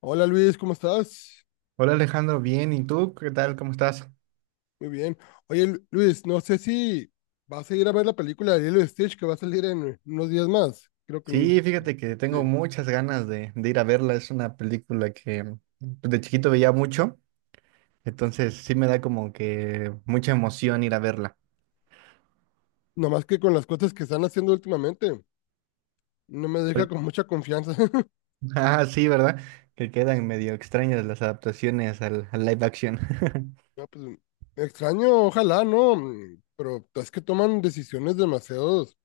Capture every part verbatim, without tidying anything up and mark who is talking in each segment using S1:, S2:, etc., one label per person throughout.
S1: Hola Luis, ¿cómo estás?
S2: Hola Alejandro, bien, ¿y tú qué tal? ¿Cómo estás?
S1: Muy bien. Oye Lu- Luis, no sé si vas a ir a ver la película de Lilo y Stitch que va a salir en unos días más. Creo que
S2: Sí,
S1: en-
S2: fíjate que tengo
S1: sí.
S2: muchas ganas de, de ir a verla. Es una película que pues, de chiquito veía mucho, entonces sí me da como que mucha emoción ir a verla.
S1: Nomás que con las cosas que están haciendo últimamente, no me deja
S2: ¿Cuál-
S1: con mucha confianza.
S2: Ah, sí, ¿verdad? Que quedan medio extrañas las adaptaciones al, al live action.
S1: No, pues, extraño, ojalá, ¿no? Mm, Pero es que toman decisiones demasiados,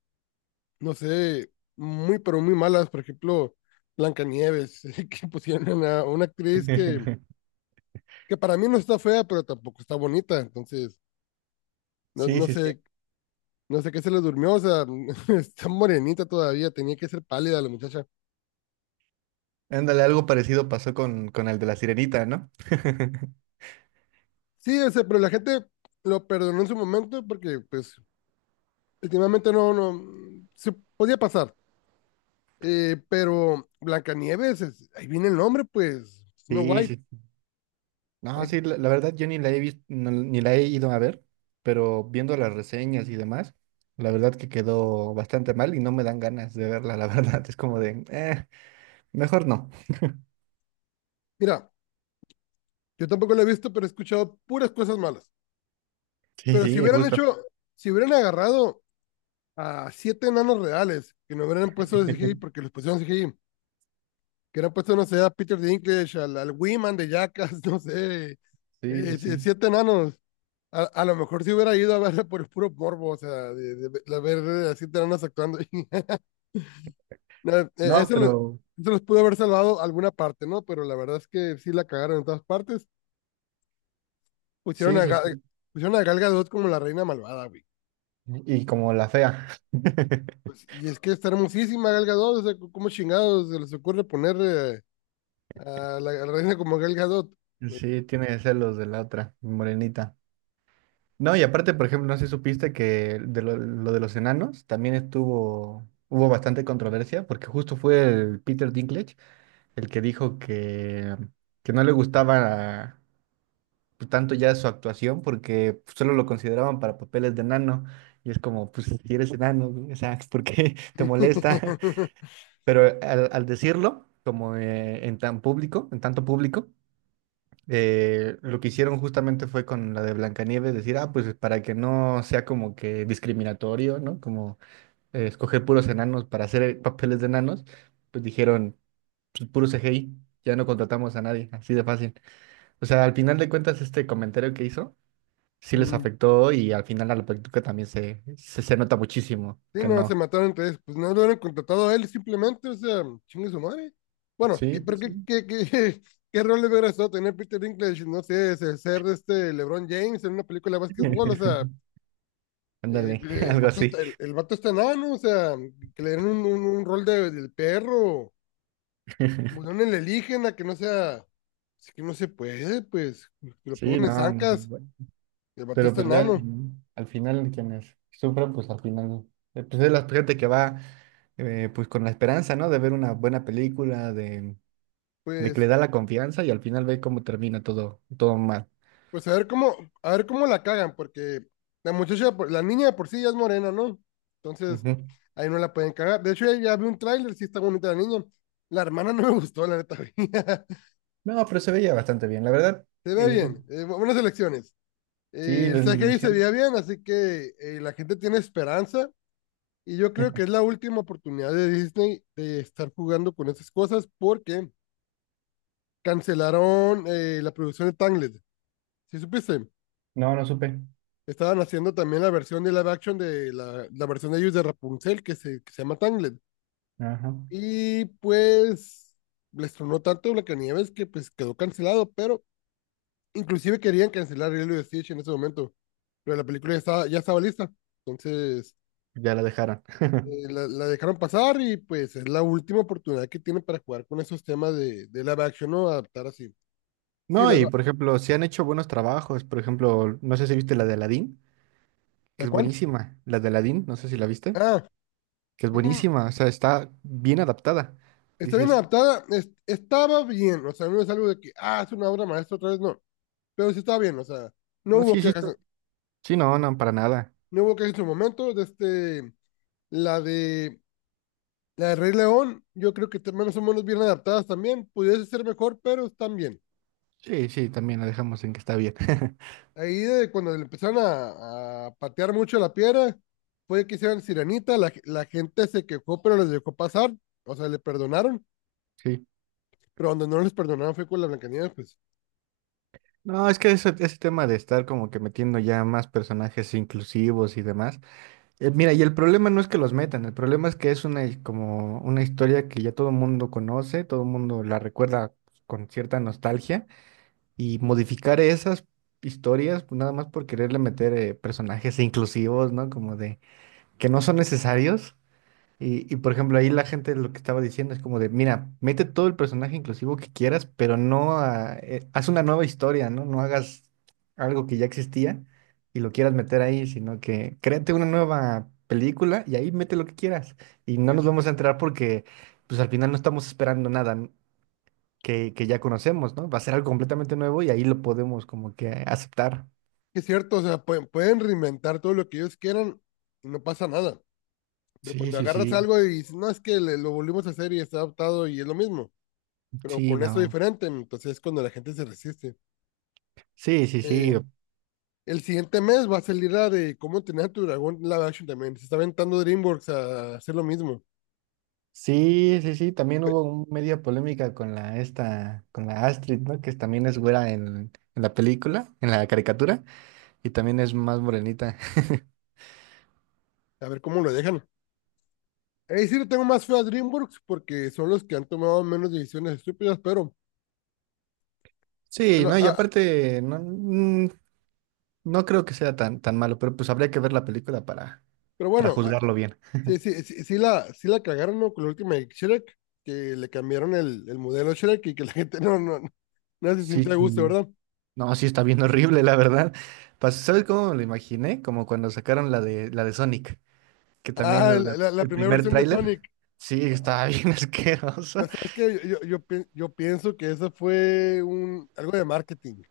S1: no sé, muy, pero muy malas. Por ejemplo, Blancanieves, que pusieron a una actriz que, que para mí no está fea, pero tampoco está bonita. Entonces, no,
S2: Sí,
S1: no
S2: sí, sí.
S1: sé No sé qué se le durmió, o sea, está morenita todavía, tenía que ser pálida la muchacha.
S2: Ándale, algo parecido pasó con, con el de la Sirenita, ¿no?
S1: Sí, o sea, pero la gente lo perdonó en su momento porque, pues, últimamente no, no, mm, se podía pasar. Eh, pero Blancanieves, es- ahí viene el nombre, pues, Snow
S2: Sí,
S1: White.
S2: sí. No,
S1: Ahí-
S2: sí, la, la verdad yo ni la he visto, ni la he ido a ver, pero viendo las reseñas y demás, la verdad que quedó bastante mal y no me dan ganas de verla, la verdad. Es como de, eh, mejor no.
S1: mira, yo tampoco lo he visto, pero he escuchado puras cosas malas.
S2: Sí,
S1: Pero si
S2: sí, es
S1: hubieran
S2: justo.
S1: hecho, si hubieran agarrado a siete enanos reales, que no hubieran puesto de C G I porque los pusieron C G I, que hubieran puesto, no sé, a Peter Dinklage, al, al Wiman de Jackass, no sé,
S2: Sí, sí,
S1: eh, si-
S2: sí.
S1: siete enanos. A, a lo mejor si hubiera ido a ver por el puro morbo, o sea, de, de- de ver eh, a siete enanos actuando. No, eh,
S2: No,
S1: eso, lo- eso
S2: pero
S1: los pudo haber salvado alguna parte, ¿no? Pero la verdad es que sí la cagaron en todas partes. Pusieron
S2: sí,
S1: a,
S2: sí,
S1: Ga-
S2: sí.
S1: pusieron a Gal Gadot como la reina malvada, güey.
S2: Y como la fea.
S1: Pues, y es que está hermosísima Gal Gadot, o sea, c- ¿cómo chingados se les ocurre poner eh, a la, a la reina como Gal Gadot?
S2: Sí, tiene que ser los de la otra, morenita. No, y aparte, por ejemplo, no sé si supiste que de lo, lo de los enanos también estuvo, hubo bastante controversia, porque justo fue el Peter Dinklage el que dijo que, que no le gustaba pues, tanto ya su actuación porque solo lo consideraban para papeles de enano. Y es como, pues si eres enano, güey, o sea, ¿por qué te molesta? Pero al, al decirlo, como eh, en tan público, en tanto público, eh, lo que hicieron justamente fue con la de Blancanieves decir, ah, pues para que no sea como que discriminatorio, ¿no? Como eh, escoger puros enanos para hacer eh, papeles de enanos, pues dijeron pues, puro C G I, ya no contratamos a nadie, así de fácil. O sea, al final de cuentas, este comentario que hizo sí les
S1: Mm.
S2: afectó y al final a la práctica también se, se, se nota muchísimo
S1: Sí,
S2: que
S1: no, se
S2: no.
S1: mataron entre ellos. Pues no lo hubieran contratado a él simplemente, o sea, chingue su madre. Bueno, ¿qué-
S2: Sí, sí
S1: pero qué,
S2: sí.
S1: qué, qué, qué rol le hubiera estado tener Peter Dinklage? No sé, se- ser este LeBron James en una película de básquetbol, o sea, eh,
S2: Ándale,
S1: el
S2: algo
S1: vato
S2: así.
S1: está, el, el vato está enano, o sea, que le den un, un, un rol de, del perro, o no le eligen a que no sea, es que no se puede, pues, que lo
S2: Sí,
S1: pongan en
S2: no, no se
S1: zancas,
S2: puede.
S1: el vato
S2: Pero
S1: está
S2: pues ve al
S1: enano,
S2: final, al final quienes sufren, pues al final, eh, pues es la gente que va eh, pues con la esperanza, ¿no? De ver una buena película, de, de que le
S1: pues.
S2: da la confianza y al final ve cómo termina todo, todo mal.
S1: Pues a ver cómo, a ver cómo la cagan, porque la muchacha, por- la niña de por sí ya es morena, ¿no? Entonces,
S2: Ujú.
S1: ahí no la pueden cagar. De hecho, ya, ya vi un tráiler, sí está bonita la niña. La hermana no me gustó, la neta.
S2: No, pero se veía bastante bien, la verdad.
S1: Se
S2: Y,
S1: ve
S2: y-
S1: bien, eh, bu- buenas elecciones.
S2: sí,
S1: Eh,
S2: la
S1: el Zachary se
S2: animación.
S1: veía bien, así que eh, la gente tiene esperanza. Y yo creo que es la última oportunidad de Disney de estar jugando con esas cosas porque cancelaron eh, la producción de Tangled. ¿Sí supiste?
S2: No, no supe.
S1: Estaban haciendo también la versión de live action de la, la versión de ellos de Rapunzel, que se, que se llama Tangled.
S2: Ajá.
S1: Y pues les tronó tanto Blancanieves que pues quedó cancelado, pero inclusive querían cancelar Lilo y Stitch en ese momento. Pero la película ya estaba, ya estaba lista. Entonces
S2: Ya la dejaron.
S1: eh, la, la dejaron pasar y pues es la última oportunidad que tienen para jugar con esos temas de, de live action, ¿no? Adaptar así. Sí,
S2: No,
S1: la,
S2: y por ejemplo, se han hecho buenos trabajos. Por ejemplo, no sé si viste la de Aladdin, que
S1: la
S2: es
S1: cual.
S2: buenísima. La de Aladdin, no sé si la viste,
S1: Ah,
S2: que es
S1: mm,
S2: buenísima. O sea, está bien adaptada.
S1: está bien
S2: Dices,
S1: adaptada. Es- estaba bien. O sea, no es algo de que, ah, es una obra maestra otra vez, no. Pero sí estaba bien, o sea, no
S2: no,
S1: hubo
S2: sí, sí,
S1: quejas,
S2: está- sí, no, no, para nada.
S1: no hubo quejas en su momento, de este, la de, la de Rey León, yo creo que te- menos o menos bien adaptadas también, pudiese ser mejor, pero están bien.
S2: Sí, sí, también la dejamos en que está bien.
S1: Ahí de cuando le empezaron a, a patear mucho la piedra, fue que hicieron Sirenita, la, la gente se quejó, pero les dejó pasar, o sea, le perdonaron,
S2: Sí.
S1: pero donde no les perdonaron fue con la Blancanieves, pues,
S2: No, es que ese, ese tema de estar como que metiendo ya más personajes inclusivos y demás, eh, mira, y el problema no es que los metan, el problema es que es una, hi- como una historia que ya todo el mundo conoce, todo el mundo la recuerda con cierta nostalgia, y modificar esas historias pues, nada más por quererle meter eh, personajes inclusivos, ¿no? Como de que no son necesarios, y, y por ejemplo, ahí la gente lo que estaba diciendo es como de, mira, mete todo el personaje inclusivo que quieras, pero no a- eh, haz una nueva historia, ¿no? No hagas algo que ya existía y lo quieras meter ahí, sino que créate una nueva película y ahí mete lo que quieras. Y no
S1: pues
S2: nos
S1: sí.
S2: vamos a enterar porque, pues al final no estamos esperando nada n- que, que ya conocemos, ¿no? Va a ser algo completamente nuevo y ahí lo podemos como que aceptar.
S1: Es cierto, o sea, pueden, pueden reinventar todo lo que ellos quieran y no pasa nada. Pero
S2: Sí,
S1: cuando
S2: sí,
S1: agarras
S2: sí,
S1: algo y dices, no, es que le- lo volvimos a hacer y está adaptado y es lo mismo, pero
S2: sí,
S1: con eso
S2: no.
S1: diferente, entonces es cuando la gente se resiste.
S2: Sí, sí, sí.
S1: Eh, el siguiente mes va a salir la de cómo entrenar a tu dragón live action también. Se está aventando DreamWorks a hacer lo mismo.
S2: Sí, sí, sí, también
S1: Pe-
S2: hubo un- media polémica con la esta, con la Astrid, ¿no? Que también es güera en, en la película, en la caricatura, y también es más morenita.
S1: A ver cómo lo dejan. Ahí sí le tengo más fe a DreamWorks porque son los que han tomado menos decisiones estúpidas, pero,
S2: Sí,
S1: pero,
S2: no, y
S1: ah,
S2: aparte, no, mm, no creo que sea tan, tan malo, pero pues habría que ver la película para,
S1: pero
S2: para
S1: bueno, ah,
S2: juzgarlo bien.
S1: sí, sí, sí, sí la, sí la cagaron, ¿no? Con la última de Shrek, que le cambiaron el, el modelo Shrek y que la gente no, no, no se
S2: Sí,
S1: sintió a gusto,
S2: sí.
S1: ¿verdad?
S2: No, sí está bien horrible, la verdad. Pues, ¿sabes cómo me lo imaginé? Como cuando sacaron la de la de Sonic, que
S1: Ah,
S2: también la-
S1: la, la- la
S2: el
S1: primera
S2: primer
S1: versión de Sonic.
S2: tráiler, sí, estaba bien asqueroso.
S1: Ya sabes que yo, yo, yo pi- yo pienso que eso fue un, algo de marketing,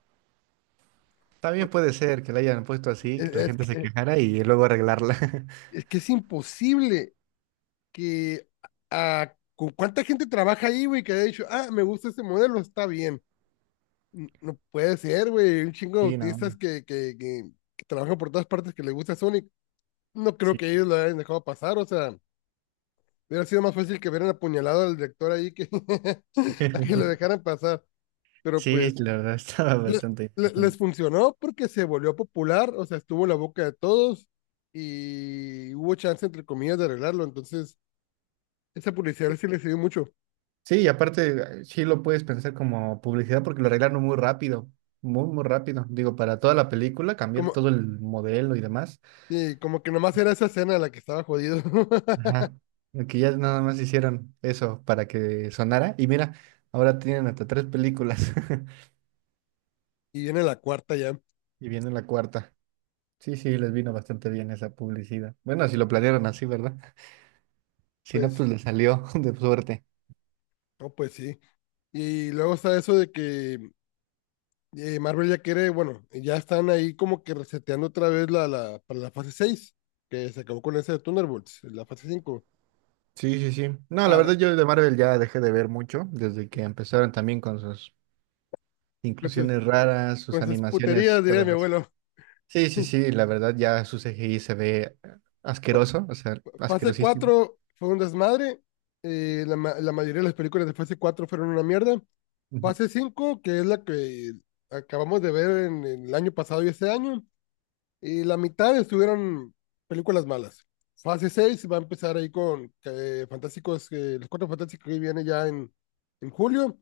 S2: También
S1: porque
S2: puede ser que la hayan puesto así,
S1: es,
S2: que la
S1: es
S2: gente
S1: que,
S2: se
S1: e,
S2: quejara y luego arreglarla.
S1: es que es imposible que a, con cuánta gente trabaja ahí, güey, que haya dicho, ah, me gusta ese modelo, está bien. N- No puede ser, güey, un chingo de
S2: Sí, no.
S1: autistas que, que, que, que trabajan por todas partes que les gusta Sonic. No creo
S2: Sí.
S1: que ellos lo hayan dejado pasar, o sea, hubiera sido más fácil que hubieran apuñalado al director ahí que, a que lo dejaran pasar, pero
S2: Sí,
S1: pues...
S2: la verdad estaba
S1: le-
S2: bastante
S1: le- les
S2: interesante.
S1: funcionó porque se volvió popular, o sea, estuvo en la boca de todos y hubo chance, entre comillas, de arreglarlo. Entonces, esa publicidad sí le sirvió mucho.
S2: Sí, y aparte, eh, sí lo puedes pensar como publicidad porque lo arreglaron muy rápido. Muy, muy rápido. Digo, para toda la película, cambiar
S1: Como,
S2: todo el modelo y demás.
S1: y como que nomás era esa escena la que estaba jodido.
S2: Ajá. Que ya nada más hicieron eso para que sonara. Y mira, ahora tienen hasta tres películas.
S1: Y viene la cuarta ya.
S2: Y viene la cuarta. Sí, sí, les vino bastante bien esa publicidad. Bueno, si lo planearon así, ¿verdad? Si no,
S1: Pues,
S2: pues le salió de suerte.
S1: no, pues sí. Y luego está eso de que eh, Marvel ya quiere, bueno, ya están ahí como que reseteando otra vez la, la, para la fase seis que se acabó con ese de Thunderbolts, la fase cinco.
S2: Sí, sí, sí. No, la
S1: A ver,
S2: verdad yo de Marvel ya dejé de ver mucho desde que empezaron también con sus
S1: entonces,
S2: inclusiones raras, sus
S1: con sus
S2: animaciones
S1: puterías, diría
S2: cada
S1: mi
S2: vez.
S1: abuelo.
S2: Sí, sí, sí, la verdad ya su C G I se ve asqueroso, o sea,
S1: Fase
S2: asquerosísimo.
S1: cuatro fue un desmadre. eh, la, ma- la mayoría de las películas de fase cuatro fueron una mierda.
S2: Ujú.
S1: Fase cinco, que es la que acabamos de ver en, en el año pasado y este año, y la mitad estuvieron películas malas. Fase seis va a empezar ahí con eh, Fantásticos, eh, los cuatro fantásticos que viene ya en, en julio,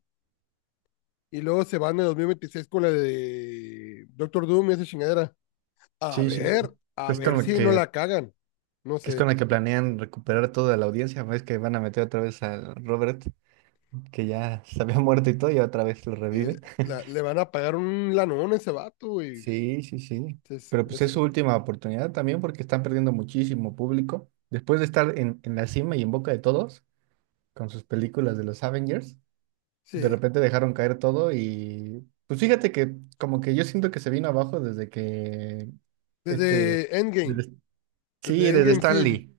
S1: y luego se van en dos mil veintiséis con la de Doctor Doom y esa chingadera. A
S2: Sí, sí, sí.
S1: ver, a
S2: Es con
S1: ver
S2: lo
S1: si no
S2: que,
S1: la cagan. No
S2: que es con
S1: sé.
S2: la que planean recuperar toda la audiencia, ves que van a meter otra vez al Robert, que ya se había muerto y todo, y otra vez lo
S1: Sí, le,
S2: reviven.
S1: la- le van a pagar un lanón a ese vato, güey.
S2: Sí, sí, sí.
S1: Es-
S2: Pero pues es su
S1: es-
S2: última oportunidad también porque están perdiendo muchísimo público. Después de estar en, en la cima y en boca de todos con sus películas de los Avengers, de
S1: sí.
S2: repente dejaron caer todo y pues fíjate que como que yo siento que se vino abajo desde que este...
S1: Desde Endgame.
S2: desde- sí,
S1: Desde
S2: desde
S1: Endgame,
S2: Stan
S1: sí. Sí.
S2: Lee.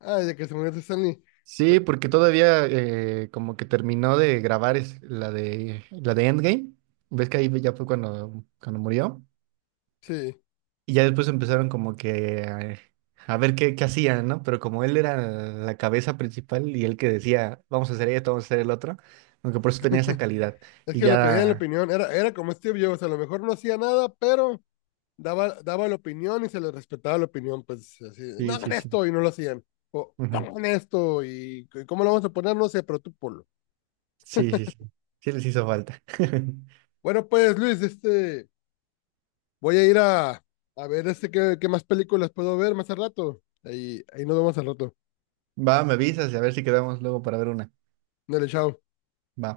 S1: Ah, desde que se murió Stanley. Pues,
S2: Sí, porque todavía eh, como que terminó de grabar es- la de, la de Endgame. ¿Ves que ahí ya fue cuando, cuando murió?
S1: sí.
S2: Y ya después empezaron como que eh, a, ver qué, qué hacían, ¿no? Pero como él era la cabeza principal y él que decía, vamos a hacer esto, vamos a hacer el otro, aunque por eso tenía esa calidad.
S1: Es
S2: Y
S1: que le pedían la
S2: ya...
S1: opinión. Era, era como Steve Jobs. A lo mejor no hacía nada, pero daba, daba la opinión y se le respetaba la opinión. Pues así, no
S2: Sí,
S1: hagan
S2: sí, sí.
S1: esto y no lo hacían. O
S2: Ujú.
S1: pongan esto y c- cómo lo vamos a poner, no sé, pero tú ponlo.
S2: Sí, sí, sí. Sí les hizo falta.
S1: Bueno, pues Luis, este, voy a ir a, a ver este qué, qué, más películas puedo ver más al rato. Ahí, ahí nos vemos al rato.
S2: Va, me avisas y a ver si quedamos luego para ver una.
S1: Dale, chao.
S2: Va.